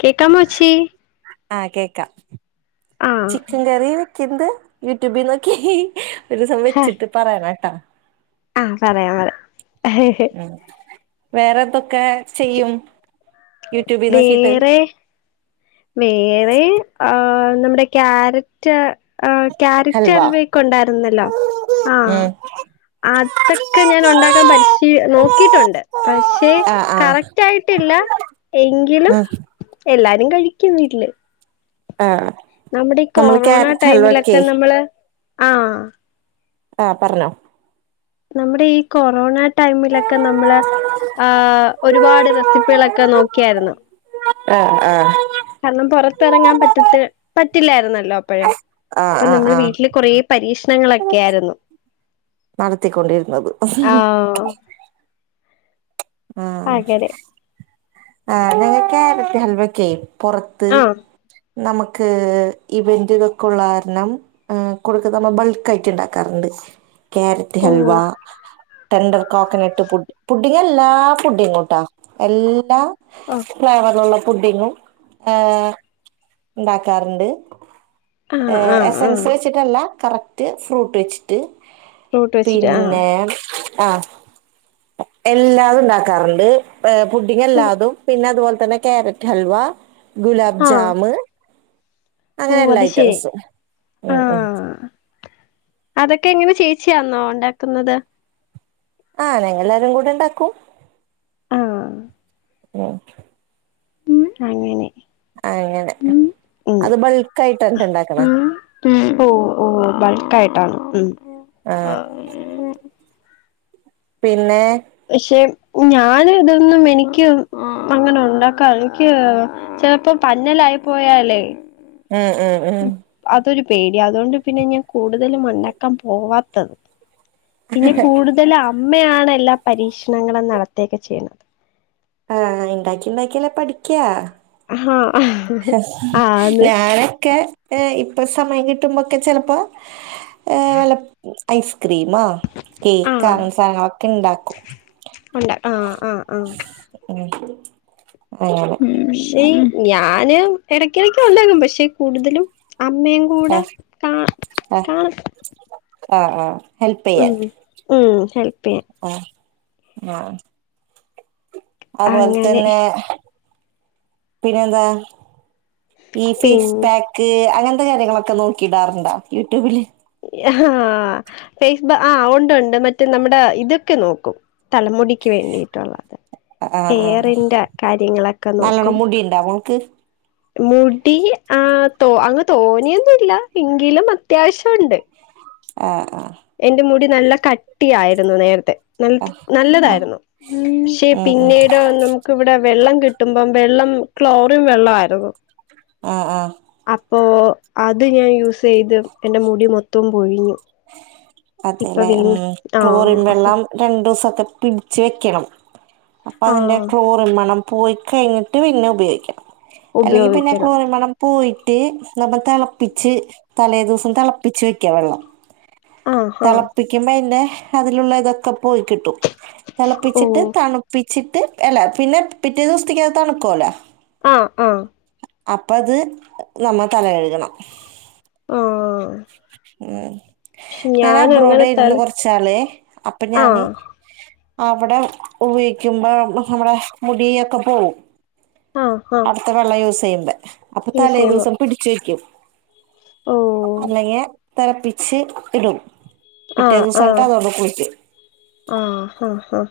കേക്കമോ ചെച്ചി ആഹ് കേക്കാം ആഹ് ചിക്കൻ കറി. എന്ത് യൂട്യൂബിൽ നോക്കി ഒരു ദസം വെച്ചിട്ട് പറയന കേട്ടാ ആഹ പറയാം പറയാം വേറെതൊക്കെ ചെയ്യും യൂട്യൂബിൽനോ ക്കിട്ട് വേറെ വേറെ ആ നമ്മുടെ ക്യാരറ്റ് ക്യാരറ്റ് ഹൽവ അൽവൊക്കെ ഉണ്ടായിരുന്നല്ലോ. ആഹ ഉം അതൊക്കെ ഞാൻ ഉണ്ടാക്കാൻ പരിശീ നോക്കിട്ടുണ്ട്. പക്ഷെ ആഹ് ആഹ് കറക്റ്റ് ആയിട്ടില്ല എങ്കിലും ഉം എല്ലാരും കഴിക്കും വീട്ടില്. ആഹ് നമ്മുടെ ഈ നമ്മള് കൊറോണ ക്യാരറ്റ് ഹൽവക്കെ ടൈമിലൊക്കെ നമ്മള് ആഹ് ആ പറഞ്ഞോ നമ്മുടെ ഈ കൊറോണ ടൈമിലൊക്കെ നമ്മള്. ആഹ് ഒരുപാട് റെസിപ്പികളൊക്കെ നോക്കിയായിരുന്നു. ആഹ് ആഹ് കാരണം പുറത്തിറങ്ങാൻ പറ്റത്തി പറ്റില്ലായിരുന്നല്ലോ അപ്പോഴേ ആഹ് അപ്പൊ ആഹ് നമ്മള് ആഹ് വീട്ടില് കൊറ പരീക്ഷണങ്ങളൊക്കെ ആയിരുന്നു നടത്തിക്കൊണ്ടിരുന്നത്. ആഹ് ആ അങ്ങനെ ആ ഞങ്ങള് ക്യാരറ്റ് ഹൽവോക്കെ പുറത്ത് ആഹ് നമുക്ക് ഇവൻറുകൾക്കുള്ള കാരണം ആ കൊടുക്ക നമ്മ ബൾക്ക് ആയിട്ട് ഉണ്ടാക്കാറുണ്ട്. ക്യാരറ്റ് ഓ halwa tender coconut put pudding എല്ലാ ഫുഡിങ്ങും ഇട എല്ലാ ഓ ഫ്ലേവറിനുള്ള ഫുഡിങ്ങും. ആഹ് ഉണ്ടാക്കാറുണ്ട്. ആഹ് ആഹ് ആഹ് എസൻസ് വെച്ചിട്ടല്ല കറക്റ്റ് ഫ്രൂട്ട് വെച്ചിട്ട്. എന്നിട്ട് ഫ്രൂട്ട് വെച്ചിട്ട് ആഹ് പിന്നെ ആ എല്ലാതും ഉണ്ടാക്കാറുണ്ട്. പുഡിങ്ങ് ഓ ല്ലാതും പിന്നെ അതുപോലെ തന്നെ കാരറ്റ് ഹൽവ. ഗുലാബ് ആഹ് ജാമ് ഓ അങ്ങനെ എല്ലാ അത് ശരി ഐറ്റംസ് ഉം ആഹ് അതൊക്കെ എങ്ങനെ ചേച്ചിയാന്നോ ഉണ്ടാക്കുന്നത്. ആഹ് ഞങ്ങൾല്ലാരും കൂടെ ഉണ്ടാക്കും ആഹ് ഓക്കേ അങ്ങനെ ആഹ് അങ്ങനെ ഉം അത് ബൾക്ക് ആയിട്ട് ന്നിട്ട് ഇണ്ടാക്കണ ഓഹ് ഓ ഹ് ബൾക്ക് ആയിട്ടാണ് ഉം ആഹ് പിന്നെ പക്ഷെ ഞാൻ ഇതൊന്നും എനിക്ക് അങ്ങനെ ഉണ്ടാക്കാ എനിക്ക് ചിലപ്പോ പഞ്ഞലായി പോയാലേ ഉം ഉം ഉം അതൊരു പേടി അതുകൊണ്ട് പിന്നെ ഞാൻ കൂടുതലും ഉണ്ടാക്കാൻ പോവാത്തത് പിന്നെ കൂടുതൽ അമ്മയാണ് എല്ലാ പരീക്ഷണങ്ങളും നടത്തയൊക്കെ ചെയ്യുന്നത് ആഹ് ഇണ്ടാക്കി ഇണ്ടാക്കിയല്ലെ പഠിക്കാ അഹ് ഞാനൊക്കെ ഏഹ് ഇപ്പൊ സമയം കിട്ടുമ്പോക്കെ ചെലപ്പോ വല്ല ഐസ്ക്രീമോ ആഹ് കേക്ക്ക്കങ്ങ സാനങ്ങളൊക്കെ ഇണ്ടാക്കും ഉണ്ട് ആഹ് ആഹ് ആഹ് ഉം ആഹ് പക്ഷേ ഞാന് എടക്കിടക് ഇണ്ടാകും പക്ഷെ കൂടുതലും അമ്മേ ആഹ് ആഹ് ആഹ് ആഹ് ഹെൽപ് ഉം ഉം ഹെൽപ്പ് ചെയ്യൻ ഉം ആഹ് അതുപോലെ അങ്ങനെ തന്നെ പിന്നെന്താ ഈ ഫേസ് പിന്നെ പാക്ക് അങ്ങനത്തെ കാര്യങ്ങളൊക്കെ നോക്കിയിടാറുണ്ടാ യൂട്യൂബില് ആഹ് ഫേസ്ബആഹ് ഉണ്ട് ഉണ്ട് മറ്റ നമ്മടെ ഇതൊക്കെ നോക്കും തലമുടിക്ക് വേണ്ടിയിട്ടുള്ളത് ആഹ് ഹെയറിന്റെ കാര്യങ്ങളൊക്കെ നോക്കും ടിണ്ടാ മോൾക്ക് മുടി ആഹ് തോ അങ്ങ് തോന്യൊന്നുല്ല എങ്കിലും അത്യാവശ്യണ്ട് ആഹ് ആഹ് എന്റെ മുടി നല്ല കട്ടിയായിരുന്നു നേരത്തെ നൽ ആഹ് ആഹ് ആഹ് നല്ലതായിരുന്നു പക്ഷെ ഉം ഉം പിന്നീട് നമ് ക്ക് ഇവിടെ വെള്ളം കിട്ടുമ്പം വെള്ളം ക്ലോറിൻ വെള്ളായിരുന്നു ആഹ് ആഹ് അപ്പോ അത് ഞാൻ യൂസ് ചെയ്ത് എന്റെ മുടി മൊത്തവും പൊഴിഞ്ഞു ഇപ്പൊ അതേല്ലേ ഉം വീണ്ടും ആഹ് ക്ലോറിൻ അപ്പൊ വെള്ളം രണ്ട് ദിവസൊക്കെ പിടിച്ച് വെക്കണം അപ്പം അതിൻ്റെ ആഹ് ക്ലോറിൻ മണം പോയ് കഴിഞ്ഞിട്ട് പിന്നെ ഉപയോഗിക്കണം അല്ലെങ്കിൽ പിന്നെ ഉപയോഗിക്കണം ക്ലോറിൻ മണം പോയിട്ട് നമ്മൾ തെളപ്പിച്ച് തലേദിവസം തളപ്പിച്ച് വയ്ക്ക വെള്ളം ആഹ് ആഹ് തളപ്പിക്കുമ്പോ അയ്‌ന്റെ അതിലുള്ള ഇതൊക്കെ പോയി കിട്ടും ഓ തിളപ്പിച്ചിട്ട് തണു പിച്ചിട്ട് അല്ല പിന്നെ പിറ്റേ ദിവസ്തിക്കത് തണുക്കുവോലോ ആഹ് ആഹ് അപ്പ അത് നമ്മ തല കഴുകണം ആഹ് ഉം പക്ഷെ ഞാൻ അബ്രോഡായിരുന്നു അങ്ങനെത്താല് കൊറച്കാലേ അപ്പൊ ഞാന് ആഹ് അവടെ ഉപയോഗിക്കുമ്പോ നമ്മടെ മുടി ഒക്കെ പോകും ആഹ് ഹ ത്ത വെള്ളയൂസയ്യ്ൺണ്ട് അപ്പൊ തലേ ദിവസം പിടിച് വെക്ക്യും ഓ അല്ലെങ്ങെ തളപ്പിച്ച് ഇടും പിറ്റേ ആഹ് ആഹ് ദിവസാൺട്ടതോണ്ട് കുളിക്ക്യും ആഹ് ആഹ് ആഹ്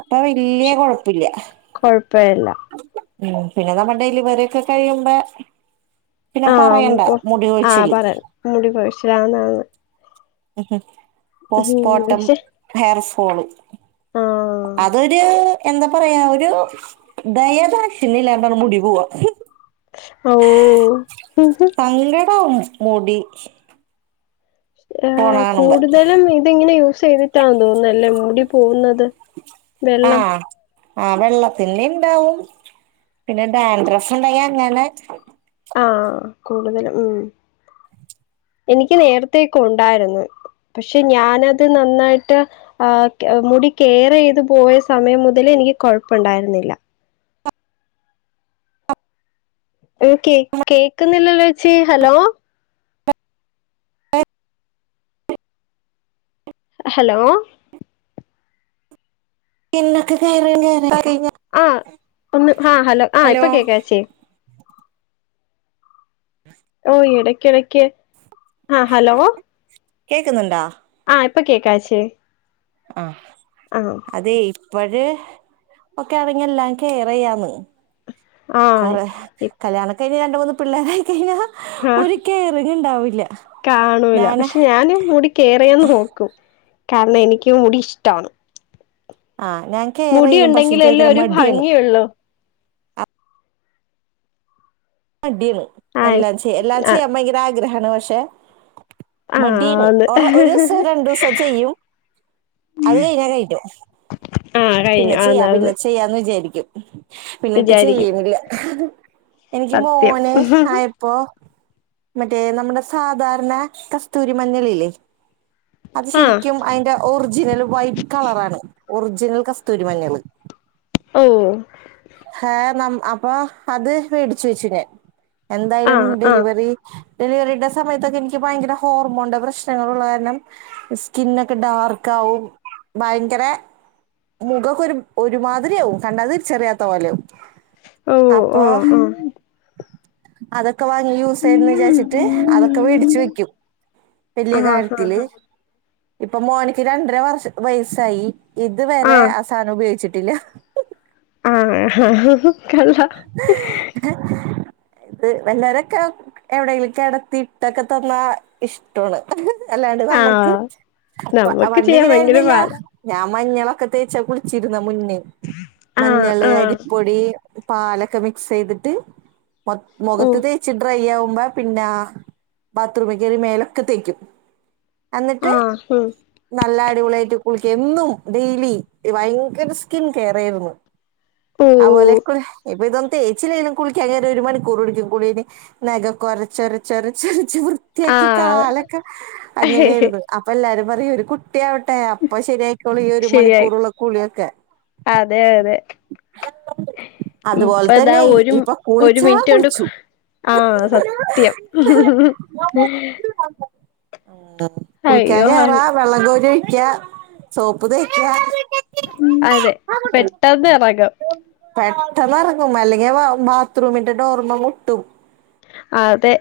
അപ്പൊ വല്യേ കൊഴപ്പുല്ല്യ കൊഴപ്പേല്ല ഉം പിന്നെ നമ്മ ഡെലിവറിയൊക്കെ കഴിയുമ്പാ പിന്നെ പറയണ്ട മുടികൊഴിച്ചില് മുടികോഴിശ്ശിലാന്നാന്ന് ഹ് ഹും ഉം, പോസ്പോട്ടം പക്ഷെ ഹെയർ ഫോള് ആഹ് അതൊര് എന്താ പറയാ ഒരു ദയദാക്ഷിൻ നീ ഇല്ലാണ്ടാണ് മുടി പോവാ ആവോ സങ്കടാവും മുടി പോണ ആഹ് കാണുമ്പോ കൂട്തലും ഇതിങ്ങനെ യൂസ് ചെയ്തി ട്ടാതോന്ന്വല്ല മുടി പോവുന്നത് വെള്ളം ആഹ് വെള്ളതിന്നിണ്ടാവും പിന്നെ ഡാൻഡ്രസുണ്ടങ്ങെ അങ്ങനെ ആഹ് കൂടുതലും ഉം എനിക്ക് നേരത്തേക്കുണ്ടാര്ന്നു പക്ഷെ ഞ്യാനത് നന്നായിട്ട ആഹ് ക്യ മുടി കേറീത് പോയ സമയം മുതലേൻക്ക് കൊഴപ്പണ്ടാര്ന്നില്ല ഉം കേ കേക്ക്ന്നില്ലല്ലോയെച്ചി ഹലോ ഹലോ പിന്നൊക്കെ കയറാൺ കറിം ആഹ് ഒന്ന് ഹാ ഹലോ ആഹ് ഇപ്പൊ കേക്കാച്ചി ഓഹ് എടയ്ക്കിടയ്ക്ക് കേക്ക്ന്ന്ണ്ടാ ആഹ് ഇപ്പൊ കേക്കാച്ചി ആഹ് ആഹ് അതെ ഇപ്പഴ് ഒക്ക്യാണങ്കി എല്ലാം കേറിയാന്ന് ആഹ് കൊറെ കല്യാണക്കെ കഴിഞ്ഞെ രണ്ട് മൂന്ന് പിള്ളേരായികയ്ഞ്ഞാ ഹാ കാണൂല ഞാന് പക്ഷെ ഞാൻൻ്റെ മുടി കെയറിയ്യാന്ന് നോക്കും കാര്ന എനിക്ക് മുടി ഇഷ്റ്റാണ് ആഹ് ഞാൻ കേയറിയ്യും പക്ഷെ ചോയ്ക്കിന് മട്യാണ് എള്ളു മട്യാണ് എല്ലാച്ച്യ ആഹ് എല്ലാച്ചിയ്യാം ഭയങ്കര ആഗ്രഹാണ് പക്ഷെ ആഹ് മടീന്ന് ആന്ന് ഒറ ഒരുസോ രണ്ടുസോ ചെയ്യും അത്കയ്ഞ്ഞാ കയ്ഞു ആഹ് കഴിഞ്ഞു പിന്നെ ആന്ന് ചിയ്യാം ആന്ന് പിന്നെ ചിയ്യാന്ന് വിജാരിക്ക്യും പിന്നിട്ട് വിചാരിക്കും ചെയ്യ്ണില്ല എൻക്ക് സത്യം മോന് ആയ പ്പൊ മറ്റേ നമ്മ്ടെ സാധാര്ന കസ്തൂരി മഞ്ഞളില്ലേ അത് ആഹ് ശരിക്ക്യും ഐന്റെ ഓർജിനല് വൈറ്റ് കളറാണ് ഒറിജിനൽ കസ്തൂരിമഞ്ഞള് ഉം ഹേ നം അപ്പൊ അത് വേടിച്ചു വെച്ചുനാൻ എന്തായാലും ആഹ് ആഹ് ഡെലിവറി ഡെലിവെറിടെ സമയത്തൊക്കെ ൻക്ക് ഭയങ്കര ഹോർമോൺന്റെ പ്രശ്നങ്ങളുള്ള കാര്നം സ്കിന്നൊക്കെ ഡാർക്കാവും. ഭയങ്കര മുഖക്കൊരു ഒരുമാതിരിയാവും കണ്ടാതിരിച്ചെറിയാത്ത പോലെയാവും. ഓ ഓ അപ്പൊ ആഹ് അതൊക്കെ വാങ്ങി യൂസ് ചെയ്യുന്നും വിചാരിച്ചി ട്ട് അതൊക്കെ വേടിച്ച് വെക്കും വല്യ ആഹ് ഹാ കാര്യത്തില്. ഹാ ഇപ്പൊ മോനിക്ക് രണ്ടര വർഷ വയസ്സായി ഇത് വ രെ ആ സാനം ഉപയോഗിച്ചിട്ടില്ല. ആഹ് ഹഹുഹു കള്ളാ. ഇത് വല്ലോരൊക്കെ എവിടെലും കെടത്തി ഇട്ടൊക്കെ തന്നാ ഇഷ് ടോണ്. അല്ലാണ്ട് നമ്മക്ക് ആഹ് പ നമ്മക്ക് ചെയ്യാൻ വണ്ണിങ്ങനെ ഭയങ്കര ആയിരുന്നില്ല. പാടാ ഞാൻ മഞ്ഞളൊക്കെ തേച്ചാ കുളിച്ചിരുന്ന മുന്നേ. ആഹ് മഞ്ഞള്, ആഹ് അരിപ്പൊടി, പാലൊക്കെ മിക്സ് ചെയ്തിട്ട് മൊ ഓ മുഖത്ത് തേ ച്ച് ഡ്രൈ ആവുമ്പോ പിന്നാ ബാത്റൂമിൽ കേറി മേലൊക്കെ തേക്ക്യും. അന്നിട്ട് ആഹ് ഉം നല്ല അടിപൊളിയായിട്ട് കുളിക്ക്യ എന്നും ഡെയിലി ഭയങ്കര സ്കിൻ കെയറേര്ന്ന്. ഓ അത്പോലെ കുൾ ഇപ്പ ഇതൊന്നും തേച്ചില്ലേനും കുളിക്ക്യാൻ കേറിയാ ഒരു മണിക്കൂറ് പിടിക്കും കുളിയയ്ഞ് നെഖൊക്കൊരച്ചൊരച്ചൊരച്ചൊരച്ച് വൃ ത്തിയാക്കി ആഹ് കാലൊക്കെ അങ്ങനെയായിര്ന്ന്. അപ്പൊ എല്ലാരും പറയും ഒരു കുട്ടിയാവട്ടെ അപ്പൊ ശരിയാ ക്യോളു ഈ ഒരു മണിക്കൂറ്ള്ള കുളിയൊക്കെ. അതെയതെ. അതുപോലെ തന്നെ ഒരു ഇപ്പൊ ഒരു കുളിച്ചാ മിനിറ്റ് കൊണ്ട് കുളിച്ചു. ആഹ് സത്യം. [unintelligible] ആഹ് കുളിക്കാൻ അയ്യോ കേറാ വെള്ളം കോരി ഒഴിക്ക്യാ സോപ്പ് തേക്ക്യാ അതെ പെട്ടെന്ന് ഇറങ്ങും. പെട്ടെന്നെറങ്ങും അല്ലെങ്കിൽ വാ ബാത്റൂമിന്റെ ഡോറിമ്മെ മുട്ടും. അതെ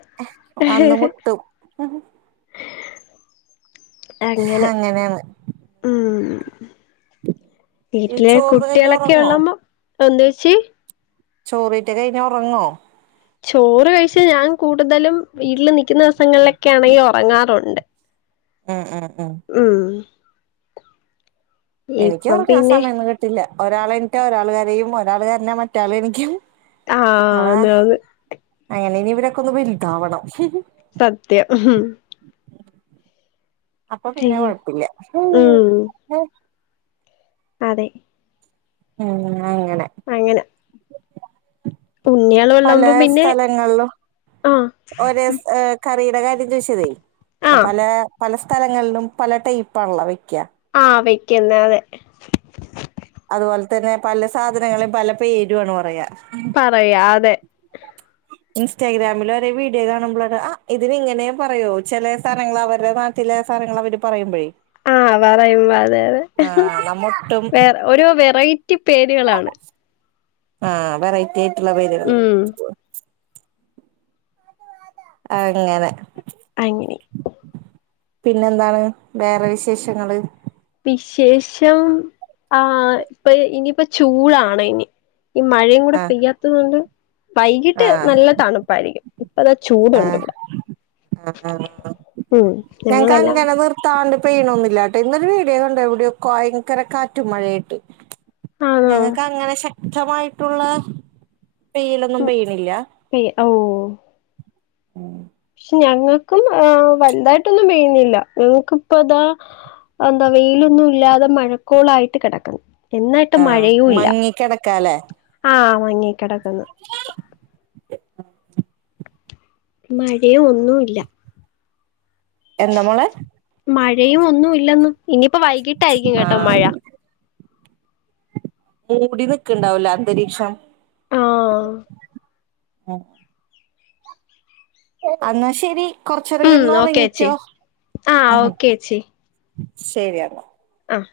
വന്ന് മുട്ടും. അങ്ങനെ അങ്ങനെയാണ് ഉം. ഈ വീട്ടിലെ ചോർന്ന് കഴിഞ്ഞ കുട്ടിയേളൊക്കെ ഉറങ്ങോ ഉള്ളമ്പം എന്തോച്ചി ചോറീറ്റ കഴിഞ്ഞാ ഉറങ്ങോ? ചോറ് കഴിച്ചാ ഞാൻ കൂടുതലും വീട്ടിൽ നിക്കുന്ന ദിവസങ്ങളിലൊക്കെ ആണെങ്കി ഒറങ്ങാറുണ്ട്. ഉം ഉം ഉം. ഉം എനിക്ക് ഇപ്പം ഉറങ്ങാൻ പിന്നെ സമയൊന്നും കിട്ടില്ല. ഒരാൾ എണീറ്റാ ഒരാൾ. കരയും ഒരാൾ കരഞ്ഞാ മറ്റേയാൾ എണീക്കും. ആന്ന് [unintelligible] അങ്ങനെ ഇനി ഇവരൊക്കെ ഒന്ന് വൽതാവണം. സത്യം ഉംഹും. അപ്പൊ പിന്നെ അയ്യോ കുഴപ്പില്ല്യ. ഉം അതെ. ഉം അങ്ങനെ. അങ്ങനെ ഉണ്ണിയാള് ഉള്ളമ്പോ പലേ പിന്നെ സ്ഥലങ്ങളിലും ആഹ് ഒരേ സ് ഏഹ് കറിയുടെ കാര്യം ചോദിച്ചതേ ആഹ് പലേ പല സ്ഥലങ്ങളിലും പല ടൈപ്പാണല്ലോ വെക്ക്യാ. ആന് വെക്ക്യുന്നെ അതെ. അതുപോലെ തന്നെ പല സാധനങ്ങളേം പല പേരു ആണ് പറയാ. പറയാ അതെ. [inaudible] ഇൻസ്റ്റാഗ്രാമിൽ ഒരേ വീഡിയോ കാണുമ്പ്ളൊക്കെ ആഹ് ഇതിനിങ്ങനെയും പറയോ. ചെലേ സ്ഥലങ്ങൾ അവര്ടെ നാ ചില സാധനങ്ങൾ അവര് പറയുമ്പോഴേ ആഹ് പറയുമ്പോ അതെ അതെ ആ നമ്മൊട്ടും വേറെ ഓരോ വെറൈറ്റി പേരുകളാണ് ആഹ് വെറൈറ്റി ആയിട്ടുള്ള പേരുകൾ ഉം അങ്ങനെ അങ്ങനെ പിന്നെന്താണ് വേറെ വിശേഷങ്ങള് വിശേഷം ആ ഇപ്പൊ ഇനിപ്പ ചൂടാണ് ഇനി ഈ മഴയും കൂടെ ആ പെയ്യാത്തത് കൊണ്ട് വൈകിട്ട് ആ നല്ല തണുപ്പായിരിക്കും അപ്പ അതാ ചൂടു ആ ഉണ്ട് ഇവിടെ ആ ആ ഉം ഞങ്ങളെല്ലാം താണ്ട് പെയ്യണൊന്നുമില്ലാട്ടോ ഇന്നൊരു വീഡിയോ കണ്ട് എവിടെയോ ഭയങ്കര കാറ്റും മഴയായിട്ട് ആണോ ഞങ്ങക്ക് അങ്ങനെ ശക്തമായിട്ടുള്ള പെയ്യലൊന്നും പെയ്യണില്ല പി ഓ [inaudible] പക്ഷെ ഞങ്ങൾക്കും വല്ലതായിട്ടൊന്നും പെയ്യുന്നില്ല ഞങ്ങൾക്കിപ്പതാ അതെന്താ വെയിലൊന്നും ഇല്ലാതെ മഴക്കോളായിട്ട് കിടക്കുന്നു എന്നായിട്ട് ആ മഴയും ഇല്ല മങ്ങിക്കിടക്കാല്ലേ ആ മങ്ങി കിടക്ക്ന്ന് [inaudible] മഴയും ഒന്നുല്ല എന്താ മോളെ മഴയും ഒന്നുംല്ലെന്ന് ഇനിയിപ്പോ വൈകിട്ടായിരിക്കും കേട്ടോ ആഹ് മഴ മൂടി നിക്കണ്ടാവലേ അന്തരീക്ഷം ആഹ് [inaudible] അന്നാ ശെരി കൊറച്ച് നേരം ഉം കിടന്ന് ഓക്കേച്ചി ഉറങ്ങിക്കോ ആഹ് ഉം ഓക്കേച്ചി ശരി എന്നാ ആഹ്